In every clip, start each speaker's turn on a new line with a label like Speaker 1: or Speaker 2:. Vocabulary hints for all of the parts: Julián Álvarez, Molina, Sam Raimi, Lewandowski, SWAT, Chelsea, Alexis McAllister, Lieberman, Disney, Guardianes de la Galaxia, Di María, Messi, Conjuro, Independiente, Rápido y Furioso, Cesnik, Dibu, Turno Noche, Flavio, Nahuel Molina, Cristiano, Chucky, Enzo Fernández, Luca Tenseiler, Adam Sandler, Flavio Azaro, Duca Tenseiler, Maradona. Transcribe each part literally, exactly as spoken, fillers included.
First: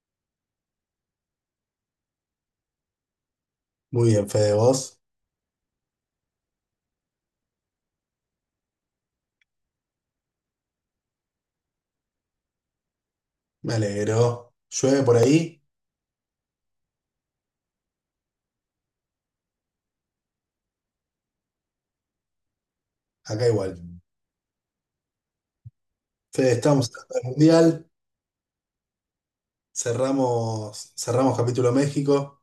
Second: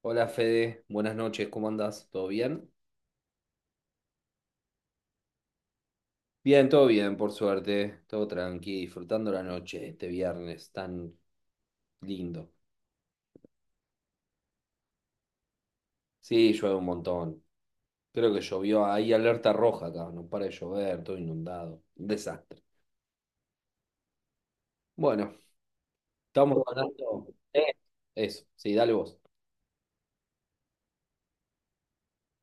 Speaker 1: Hola Fede, buenas noches, ¿cómo andás? ¿Todo bien?
Speaker 2: Muy bien, Fede, vos.
Speaker 1: Bien, todo bien, por suerte, todo tranqui, disfrutando la noche este viernes tan lindo.
Speaker 2: Me alegro. Llueve por ahí,
Speaker 1: Sí, llueve un montón. Creo que llovió, hay alerta roja acá, no para de llover, todo inundado. Un desastre.
Speaker 2: acá igual.
Speaker 1: Bueno,
Speaker 2: Fede,
Speaker 1: estamos
Speaker 2: estamos en el
Speaker 1: hablando. Eh,
Speaker 2: Mundial.
Speaker 1: Eso, sí, dale vos.
Speaker 2: Cerramos, cerramos capítulo México,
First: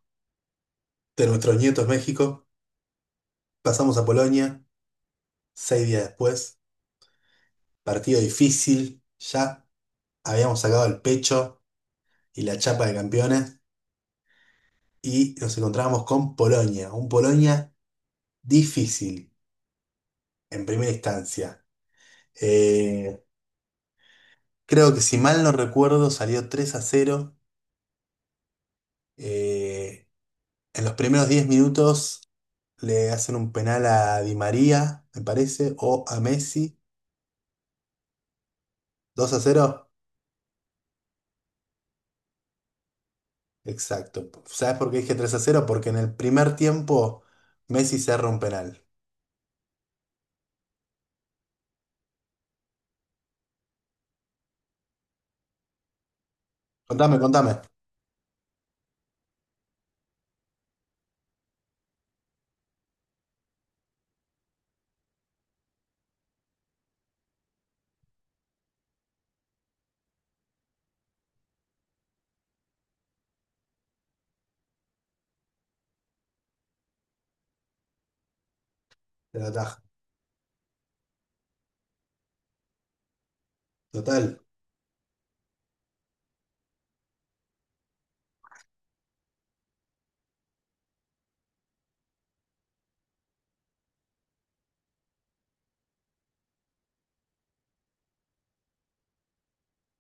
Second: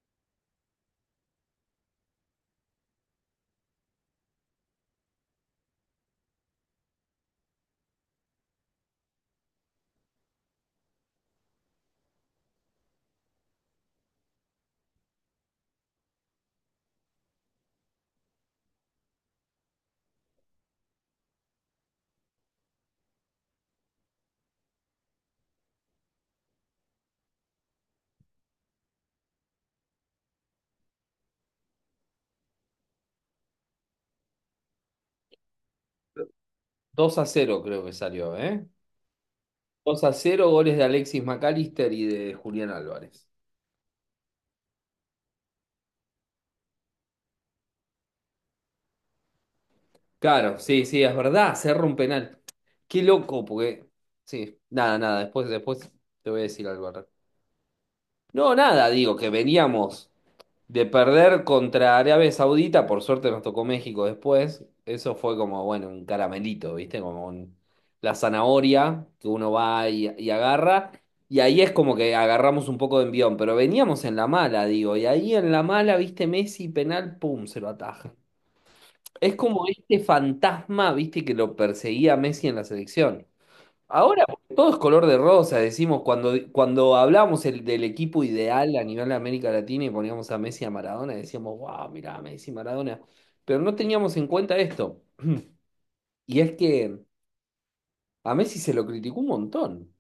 Speaker 2: de nuestros nietos México. Pasamos a Polonia, seis días después. Partido difícil, ya habíamos sacado el pecho y la chapa de campeones. Y nos encontramos con Polonia, un Polonia difícil en primera instancia. Eh, Creo que, si mal no recuerdo, salió tres a cero. eh, En los primeros diez minutos le hacen un penal a Di María, me parece, o a Messi.
Speaker 1: Dos a cero creo que salió, ¿eh?
Speaker 2: Dos a cero.
Speaker 1: Dos a cero goles de Alexis McAllister y de Julián Álvarez.
Speaker 2: Exacto. ¿Sabes por qué dije tres a cero? Porque en el primer tiempo Messi cerra un penal.
Speaker 1: Claro, sí, sí, es verdad, cerró un penal. Qué loco. Porque. Sí, nada, nada, después, después te voy a decir algo al respecto.
Speaker 2: Contame, contame.
Speaker 1: No, nada, digo que veníamos de perder contra Arabia Saudita, por suerte nos tocó México después. Eso fue como, bueno, un caramelito, ¿viste? Como un- la zanahoria que uno va y, y agarra. Y ahí es como que agarramos un poco de envión, pero veníamos en la mala, digo. Y ahí en la mala, ¿viste? Messi, penal, pum, se lo ataja. Es
Speaker 2: Te la
Speaker 1: como
Speaker 2: ataja.
Speaker 1: este fantasma, viste, que lo perseguía a Messi en la selección. Ahora
Speaker 2: Total.
Speaker 1: todo es color de rosa, decimos, cuando, cuando hablamos el- del equipo ideal a nivel de América Latina y poníamos a Messi y a Maradona, decíamos, wow, mirá, Messi, Maradona. Pero no teníamos en cuenta esto. Y es que a Messi se lo criticó un montón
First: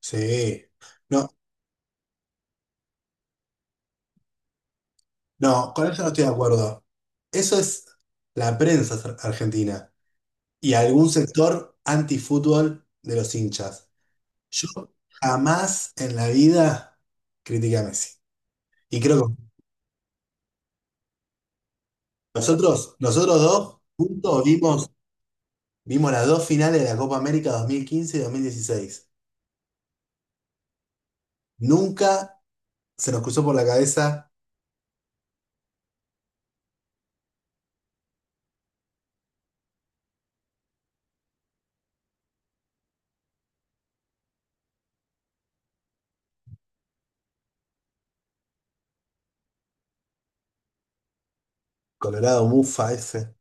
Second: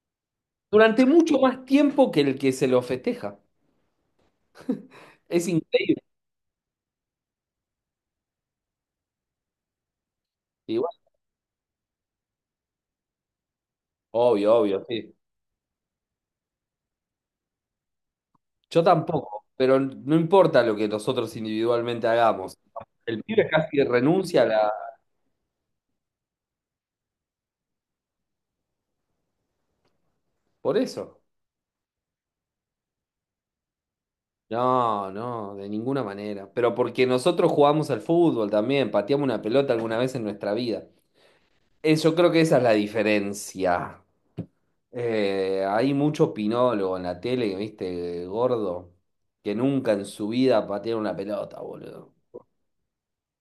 Speaker 2: Sí.
Speaker 1: durante
Speaker 2: No,
Speaker 1: mucho más tiempo que el que se lo festeja. Es
Speaker 2: no, con
Speaker 1: increíble.
Speaker 2: eso no estoy de acuerdo. Eso es la prensa ar- argentina y
Speaker 1: Igual,
Speaker 2: algún sector antifútbol de los hinchas.
Speaker 1: obvio,
Speaker 2: Yo
Speaker 1: obvio, sí.
Speaker 2: jamás en la vida critiqué a Messi.
Speaker 1: Yo
Speaker 2: Y creo.
Speaker 1: tampoco, pero no importa lo que nosotros individualmente hagamos.
Speaker 2: Nosotros,
Speaker 1: El
Speaker 2: nosotros
Speaker 1: pibe
Speaker 2: dos
Speaker 1: casi renuncia
Speaker 2: juntos
Speaker 1: a la.
Speaker 2: vimos, vimos las dos finales de la Copa América dos mil quince y dos mil dieciséis.
Speaker 1: Por eso.
Speaker 2: Nunca se nos cruzó por la cabeza.
Speaker 1: No, no, de ninguna manera. Pero porque nosotros jugamos al fútbol también, pateamos una pelota alguna vez en nuestra vida. Eh, Yo creo que esa es la diferencia. Eh, hay mucho opinólogo en la tele, viste, gordo, que nunca en su vida patearon una pelota, boludo.
Speaker 2: Colorado Mufa ese,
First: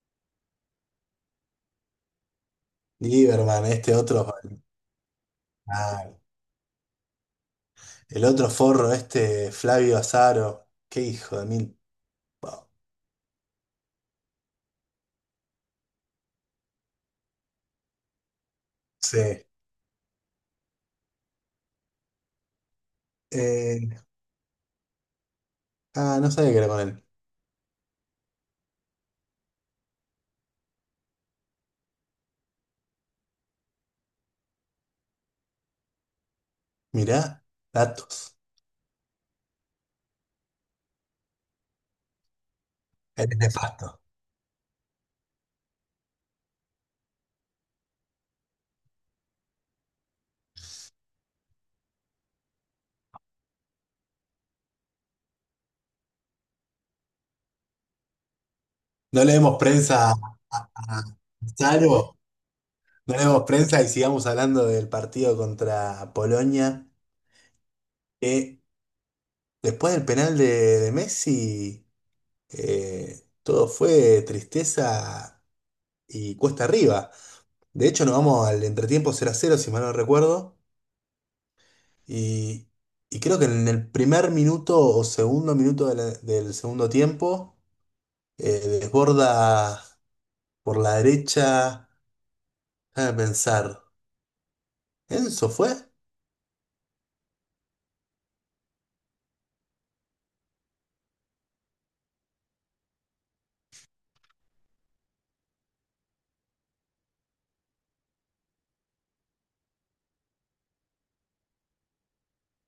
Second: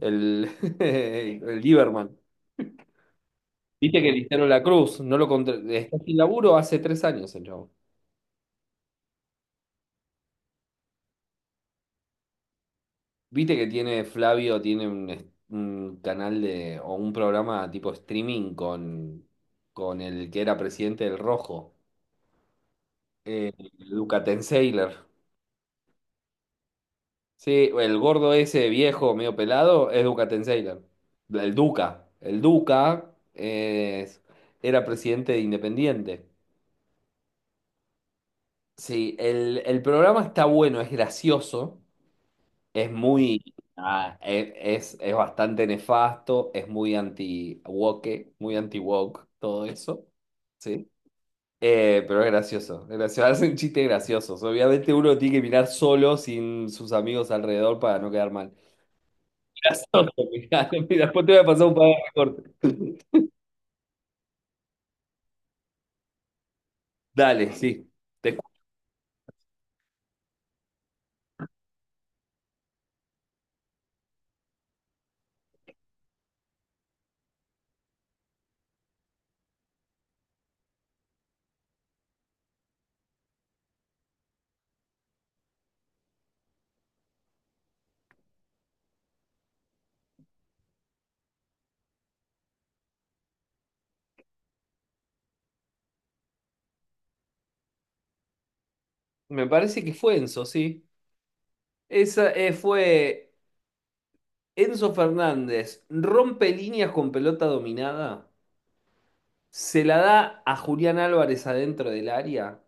Speaker 1: El, el Lieberman.
Speaker 2: Lieberman, este
Speaker 1: Viste que
Speaker 2: otro,
Speaker 1: Cristiano La Cruz no lo contra- está
Speaker 2: ah,
Speaker 1: sin laburo hace tres años el chavo.
Speaker 2: el otro forro, este Flavio Azaro. Qué hijo de mil.
Speaker 1: Viste que tiene Flavio, tiene un, es- un canal de, o un programa tipo streaming con,
Speaker 2: Sí.
Speaker 1: con el que era presidente del Rojo, eh,
Speaker 2: Eh,
Speaker 1: Luca Tenseiler.
Speaker 2: ah, no sabía qué era con él.
Speaker 1: Sí, el gordo ese viejo, medio pelado, es Duca Tenseiler. El Duca. El Duca es- era presidente de Independiente.
Speaker 2: Mirá, datos.
Speaker 1: Sí, el, el programa está bueno, es gracioso. Es
Speaker 2: Él es
Speaker 1: muy,
Speaker 2: nefasto.
Speaker 1: ah, e- es, es bastante nefasto, es muy anti-woke, muy anti-woke, todo eso, ¿sí? Eh, pero es gracioso, es gracioso, hacen chistes graciosos. Obviamente uno tiene que mirar solo, sin sus amigos alrededor, para no quedar mal.
Speaker 2: No leemos prensa a,
Speaker 1: Mirá
Speaker 2: a-
Speaker 1: mirá, mirá,
Speaker 2: a
Speaker 1: después te voy a pasar un par de
Speaker 2: Azaro,
Speaker 1: recortes.
Speaker 2: no leemos prensa y sigamos hablando del partido contra Polonia.
Speaker 1: Dale, sí. Te-
Speaker 2: Eh, después del penal de, de Messi, eh, todo fue tristeza y cuesta arriba. De hecho, nos vamos al entretiempo cero a cero, si mal no recuerdo. Y, y creo que en el primer minuto o segundo minuto de la- del segundo tiempo, eh, desborda por la derecha. Déjame pensar. ¿Enzo fue?
Speaker 1: me parece que fue Enzo, sí. Esa eh, fue Enzo Fernández, rompe líneas con pelota dominada. Se la da a Julián Álvarez adentro del área.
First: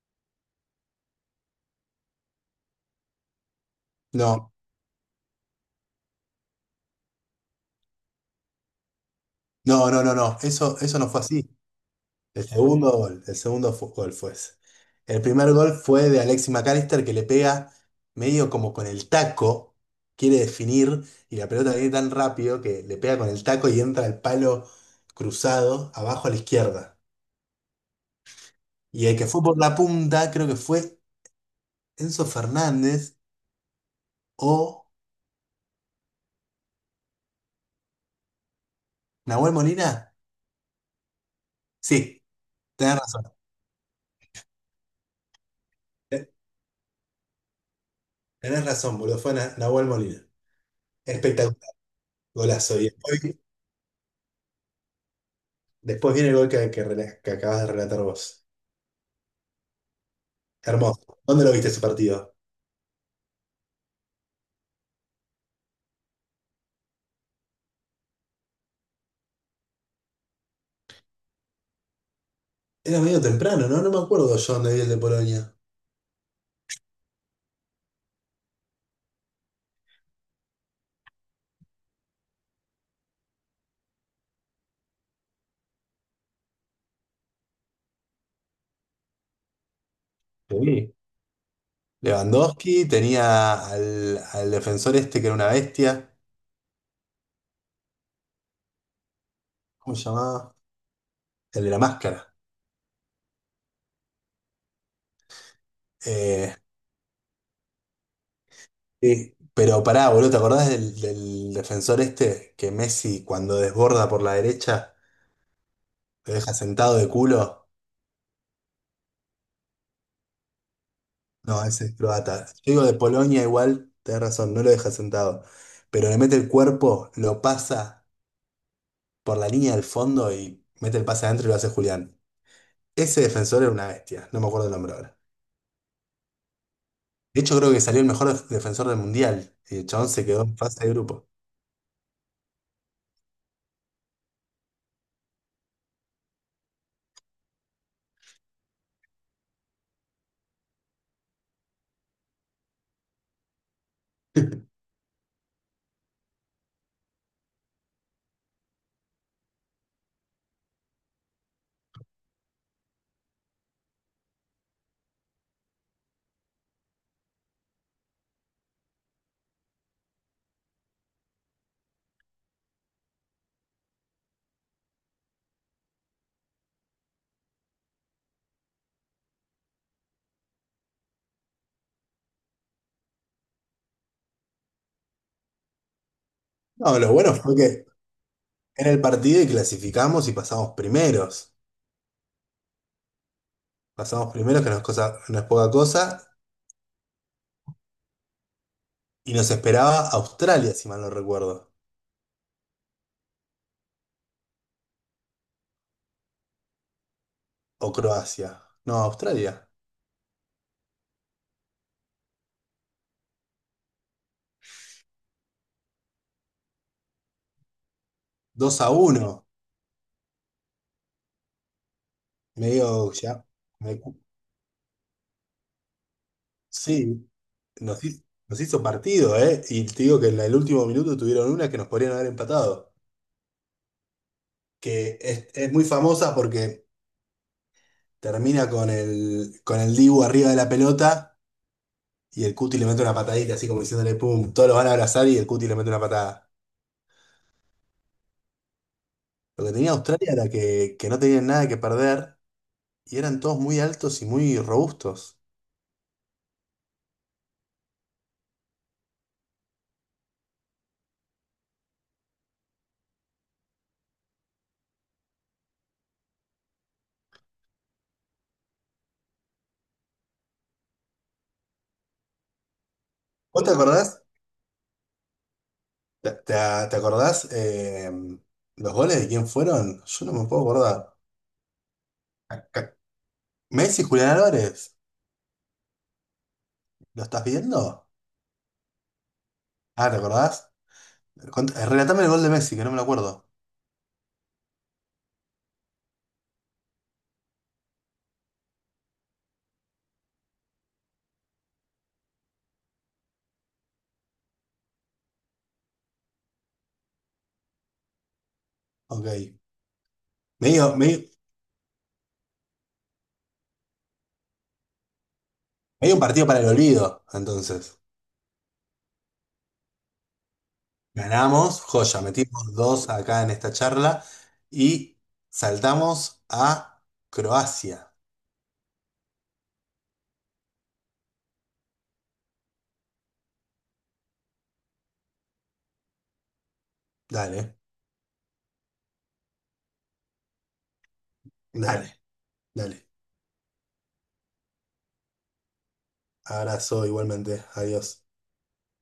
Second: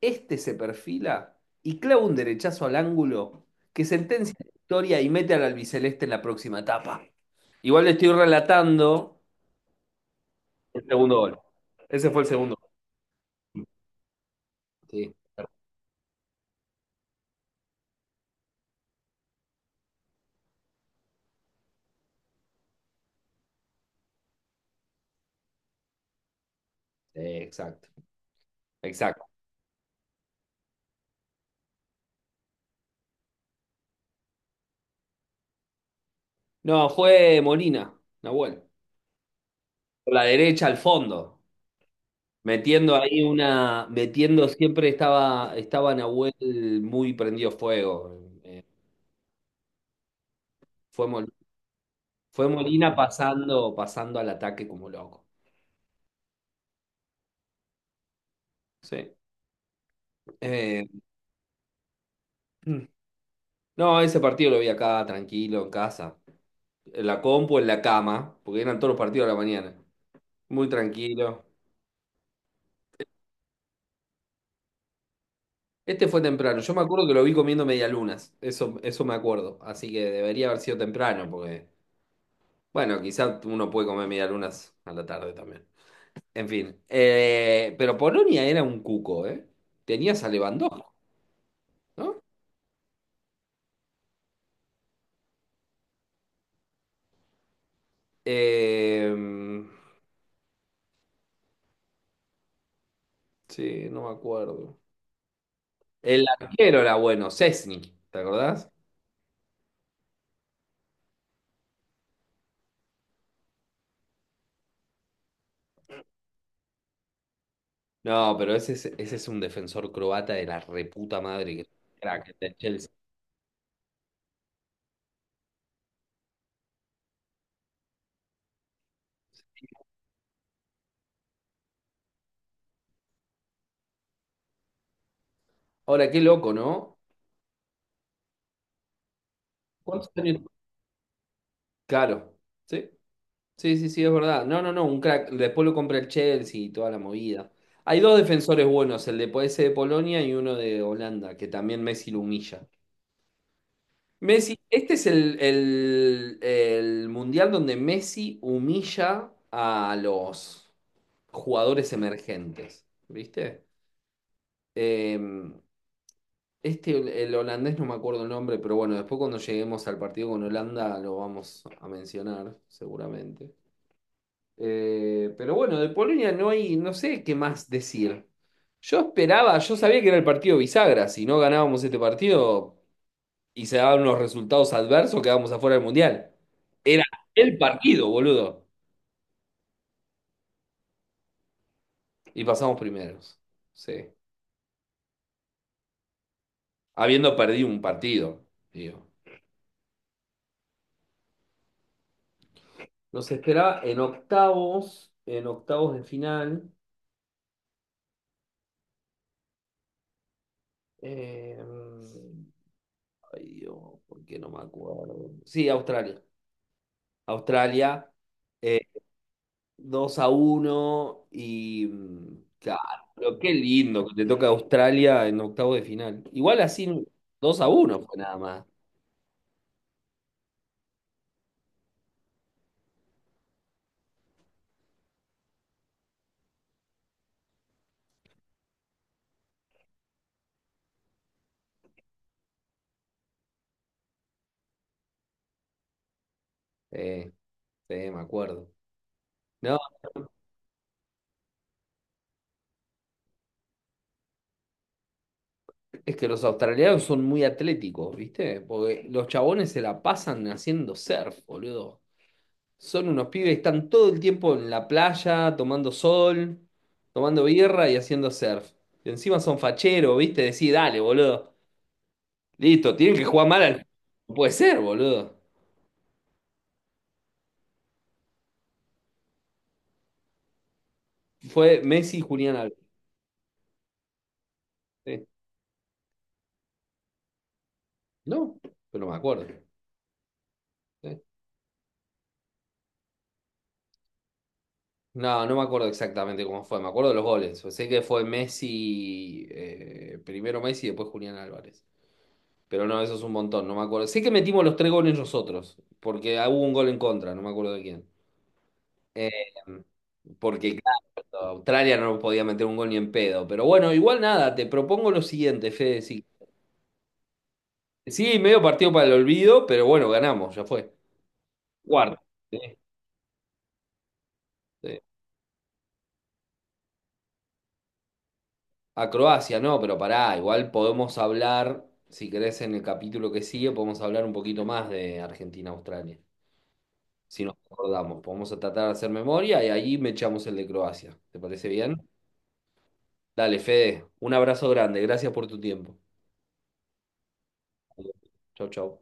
Speaker 1: Este se perfila y clava un derechazo al ángulo que sentencia la
Speaker 2: No,
Speaker 1: victoria y mete al albiceleste en la próxima etapa. Igual le estoy relatando
Speaker 2: no, no, no, no. Eso,
Speaker 1: el
Speaker 2: eso no
Speaker 1: segundo
Speaker 2: fue
Speaker 1: gol.
Speaker 2: así.
Speaker 1: Ese fue el
Speaker 2: El
Speaker 1: segundo gol.
Speaker 2: segundo gol, el segundo fu- gol fue ese.
Speaker 1: Sí.
Speaker 2: El primer gol fue de Alexis McAllister, que le pega medio como con el taco, quiere definir y la pelota viene tan rápido que le pega con el taco y entra el palo cruzado abajo a la izquierda.
Speaker 1: Sí, exacto,
Speaker 2: Y el
Speaker 1: exacto.
Speaker 2: que fue por la punta creo que fue Enzo Fernández o
Speaker 1: No, fue Molina, Nahuel.
Speaker 2: Nahuel
Speaker 1: Por
Speaker 2: Molina.
Speaker 1: la derecha al fondo.
Speaker 2: Sí,
Speaker 1: Metiendo
Speaker 2: tenés
Speaker 1: ahí
Speaker 2: razón.
Speaker 1: una. Metiendo siempre estaba, estaba,
Speaker 2: eh,
Speaker 1: Nahuel muy prendido fuego. Eh,
Speaker 2: Tenés razón, boludo, fue Na- Nahuel Molina.
Speaker 1: fue Molina
Speaker 2: Espectacular,
Speaker 1: Fue
Speaker 2: golazo. Y
Speaker 1: Molina
Speaker 2: después,
Speaker 1: pasando, pasando al ataque como loco.
Speaker 2: después viene el gol que, que rela- que acabas de relatar vos.
Speaker 1: Sí. Eh,
Speaker 2: Hermoso. ¿Dónde lo viste ese partido?
Speaker 1: no, ese partido lo vi acá, tranquilo, en casa. En la compu, en la cama, porque eran todos los partidos a la mañana. Muy tranquilo.
Speaker 2: Era medio temprano, ¿no? No me acuerdo yo dónde vi el de Polonia.
Speaker 1: Este fue temprano. Yo me acuerdo que lo vi comiendo medialunas. Eso, eso me acuerdo. Así que debería haber sido temprano, porque, bueno, quizás uno puede comer medialunas a la tarde también. En fin. Eh, pero Polonia era un cuco, ¿eh? Tenías a Lewandowski,
Speaker 2: Sí.
Speaker 1: ¿no?
Speaker 2: Lewandowski tenía al, al defensor este que era una bestia.
Speaker 1: Eh,
Speaker 2: ¿Cómo se llamaba? El de la máscara.
Speaker 1: sí, no me acuerdo. El
Speaker 2: Eh,
Speaker 1: arquero era bueno, Cesnik, ¿te acordás?
Speaker 2: Sí. Pero pará, boludo, ¿te acordás del, del defensor este que Messi, cuando desborda por la derecha, lo deja sentado de culo?
Speaker 1: No, pero ese es, ese es, un defensor croata de la reputa madre,
Speaker 2: No,
Speaker 1: que
Speaker 2: ese es
Speaker 1: crack, el
Speaker 2: croata.
Speaker 1: del
Speaker 2: Yo digo
Speaker 1: Chelsea.
Speaker 2: de Polonia, igual, tenés razón, no lo deja sentado. Pero le mete el cuerpo, lo pasa por la línea del fondo y mete el pase adentro y lo hace Julián. Ese defensor era una bestia, no me acuerdo el nombre ahora.
Speaker 1: Ahora, qué loco, ¿no?
Speaker 2: De hecho, creo que salió el mejor def- defensor del Mundial. Y el chabón
Speaker 1: ¿Cuántos
Speaker 2: se
Speaker 1: años?
Speaker 2: quedó en fase de grupo.
Speaker 1: Claro, sí, sí, sí, sí, es verdad. No, no, no, un crack. Después lo compra el Chelsea y toda la movida. Hay dos defensores buenos, el de ese de Polonia y uno de Holanda, que también Messi lo humilla. Messi, este es el, el, el mundial donde Messi humilla a los jugadores emergentes, ¿viste? Eh, este, el holandés, no me acuerdo el nombre, pero bueno, después cuando lleguemos al partido con Holanda lo vamos a mencionar, seguramente. Eh, pero bueno, de Polonia no hay, no sé qué más decir. Yo esperaba, yo sabía que era el partido bisagra, si no ganábamos este partido y se daban unos resultados adversos, quedábamos afuera del Mundial.
Speaker 2: No,
Speaker 1: Era
Speaker 2: lo bueno fue
Speaker 1: el
Speaker 2: que
Speaker 1: partido, boludo.
Speaker 2: era el partido y clasificamos y pasamos primeros.
Speaker 1: Y pasamos primeros. Sí.
Speaker 2: Pasamos primeros, que no es cosa, no es poca cosa,
Speaker 1: Habiendo perdido un partido, digo.
Speaker 2: y nos esperaba Australia, si mal no recuerdo.
Speaker 1: Nos esperaba en octavos, en octavos de final.
Speaker 2: O Croacia. No, Australia.
Speaker 1: eh, Ay Dios, ¿por qué no me acuerdo? Sí, Australia. Australia, eh,
Speaker 2: dos a uno.
Speaker 1: dos a uno y mm, claro,
Speaker 2: Medio
Speaker 1: pero
Speaker 2: ya.
Speaker 1: qué
Speaker 2: me-
Speaker 1: lindo que te toca Australia en octavos de final. Igual así
Speaker 2: sí.
Speaker 1: dos a uno
Speaker 2: Nos,
Speaker 1: fue
Speaker 2: hi-
Speaker 1: nada
Speaker 2: nos
Speaker 1: más.
Speaker 2: hizo partido, ¿eh? Y te digo que en el último minuto tuvieron una que nos podrían haber empatado. Que es, es muy famosa porque termina con el, con el Dibu arriba de la pelota y el Cuti le mete una patadita, así como diciéndole, pum, todos lo van a abrazar y el Cuti le mete una patada.
Speaker 1: Eh, sí, me acuerdo.
Speaker 2: Lo que
Speaker 1: No,
Speaker 2: tenía Australia era que, que no tenían nada que perder y eran todos muy altos y muy robustos.
Speaker 1: es que los australianos son muy atléticos, ¿viste? Porque los chabones se la pasan haciendo surf, boludo. Son unos pibes que están todo el tiempo en la playa, tomando sol, tomando birra y haciendo surf. Y encima son facheros, ¿viste? Decí, dale, boludo. Listo, tienen que jugar mal
Speaker 2: ¿Vos te
Speaker 1: al.
Speaker 2: acordás?
Speaker 1: No puede ser, boludo.
Speaker 2: ¿Te, te- te acordás eh, los goles de quién fueron? Yo no me puedo acordar.
Speaker 1: Fue Messi y Julián Álvarez.
Speaker 2: Acá- Messi, Julián Álvarez.
Speaker 1: Sí.
Speaker 2: ¿Lo estás viendo?
Speaker 1: No, pero no me acuerdo.
Speaker 2: Ah, ¿te acordás?
Speaker 1: Sí.
Speaker 2: Cont- eh, Relatame el gol de Messi, que no me lo acuerdo.
Speaker 1: No, no me acuerdo exactamente cómo fue. Me acuerdo de los goles. Pues Sé que fue Messi, eh, primero Messi y después Julián Álvarez. Pero no, eso es un montón, no me acuerdo. Sé que metimos los tres goles nosotros, porque hubo un gol en contra, no me acuerdo de quién.
Speaker 2: Ok.
Speaker 1: Eh, Porque,
Speaker 2: Medio, medio,
Speaker 1: claro, Australia no podía meter un gol ni en pedo. Pero bueno, igual nada, te propongo lo siguiente, Fede.
Speaker 2: medio un
Speaker 1: Sí,
Speaker 2: partido para el olvido, entonces.
Speaker 1: sí, medio partido para el olvido, pero bueno, ganamos, ya fue.
Speaker 2: Ganamos, joya,
Speaker 1: Cuarto. Sí,
Speaker 2: metimos dos acá en esta charla
Speaker 1: sí.
Speaker 2: y saltamos a Croacia.
Speaker 1: A Croacia, no, pero pará, igual podemos hablar, si querés, en el capítulo que sigue, podemos hablar un poquito más de Argentina-Australia. Si nos
Speaker 2: Dale,
Speaker 1: acordamos, podemos tratar de hacer memoria y ahí me echamos el de Croacia. ¿Te parece bien?
Speaker 2: dale, dale.
Speaker 1: Dale, Fede, un abrazo grande, gracias por tu tiempo.
Speaker 2: Abrazo igualmente. Adiós.
Speaker 1: Chau, chau.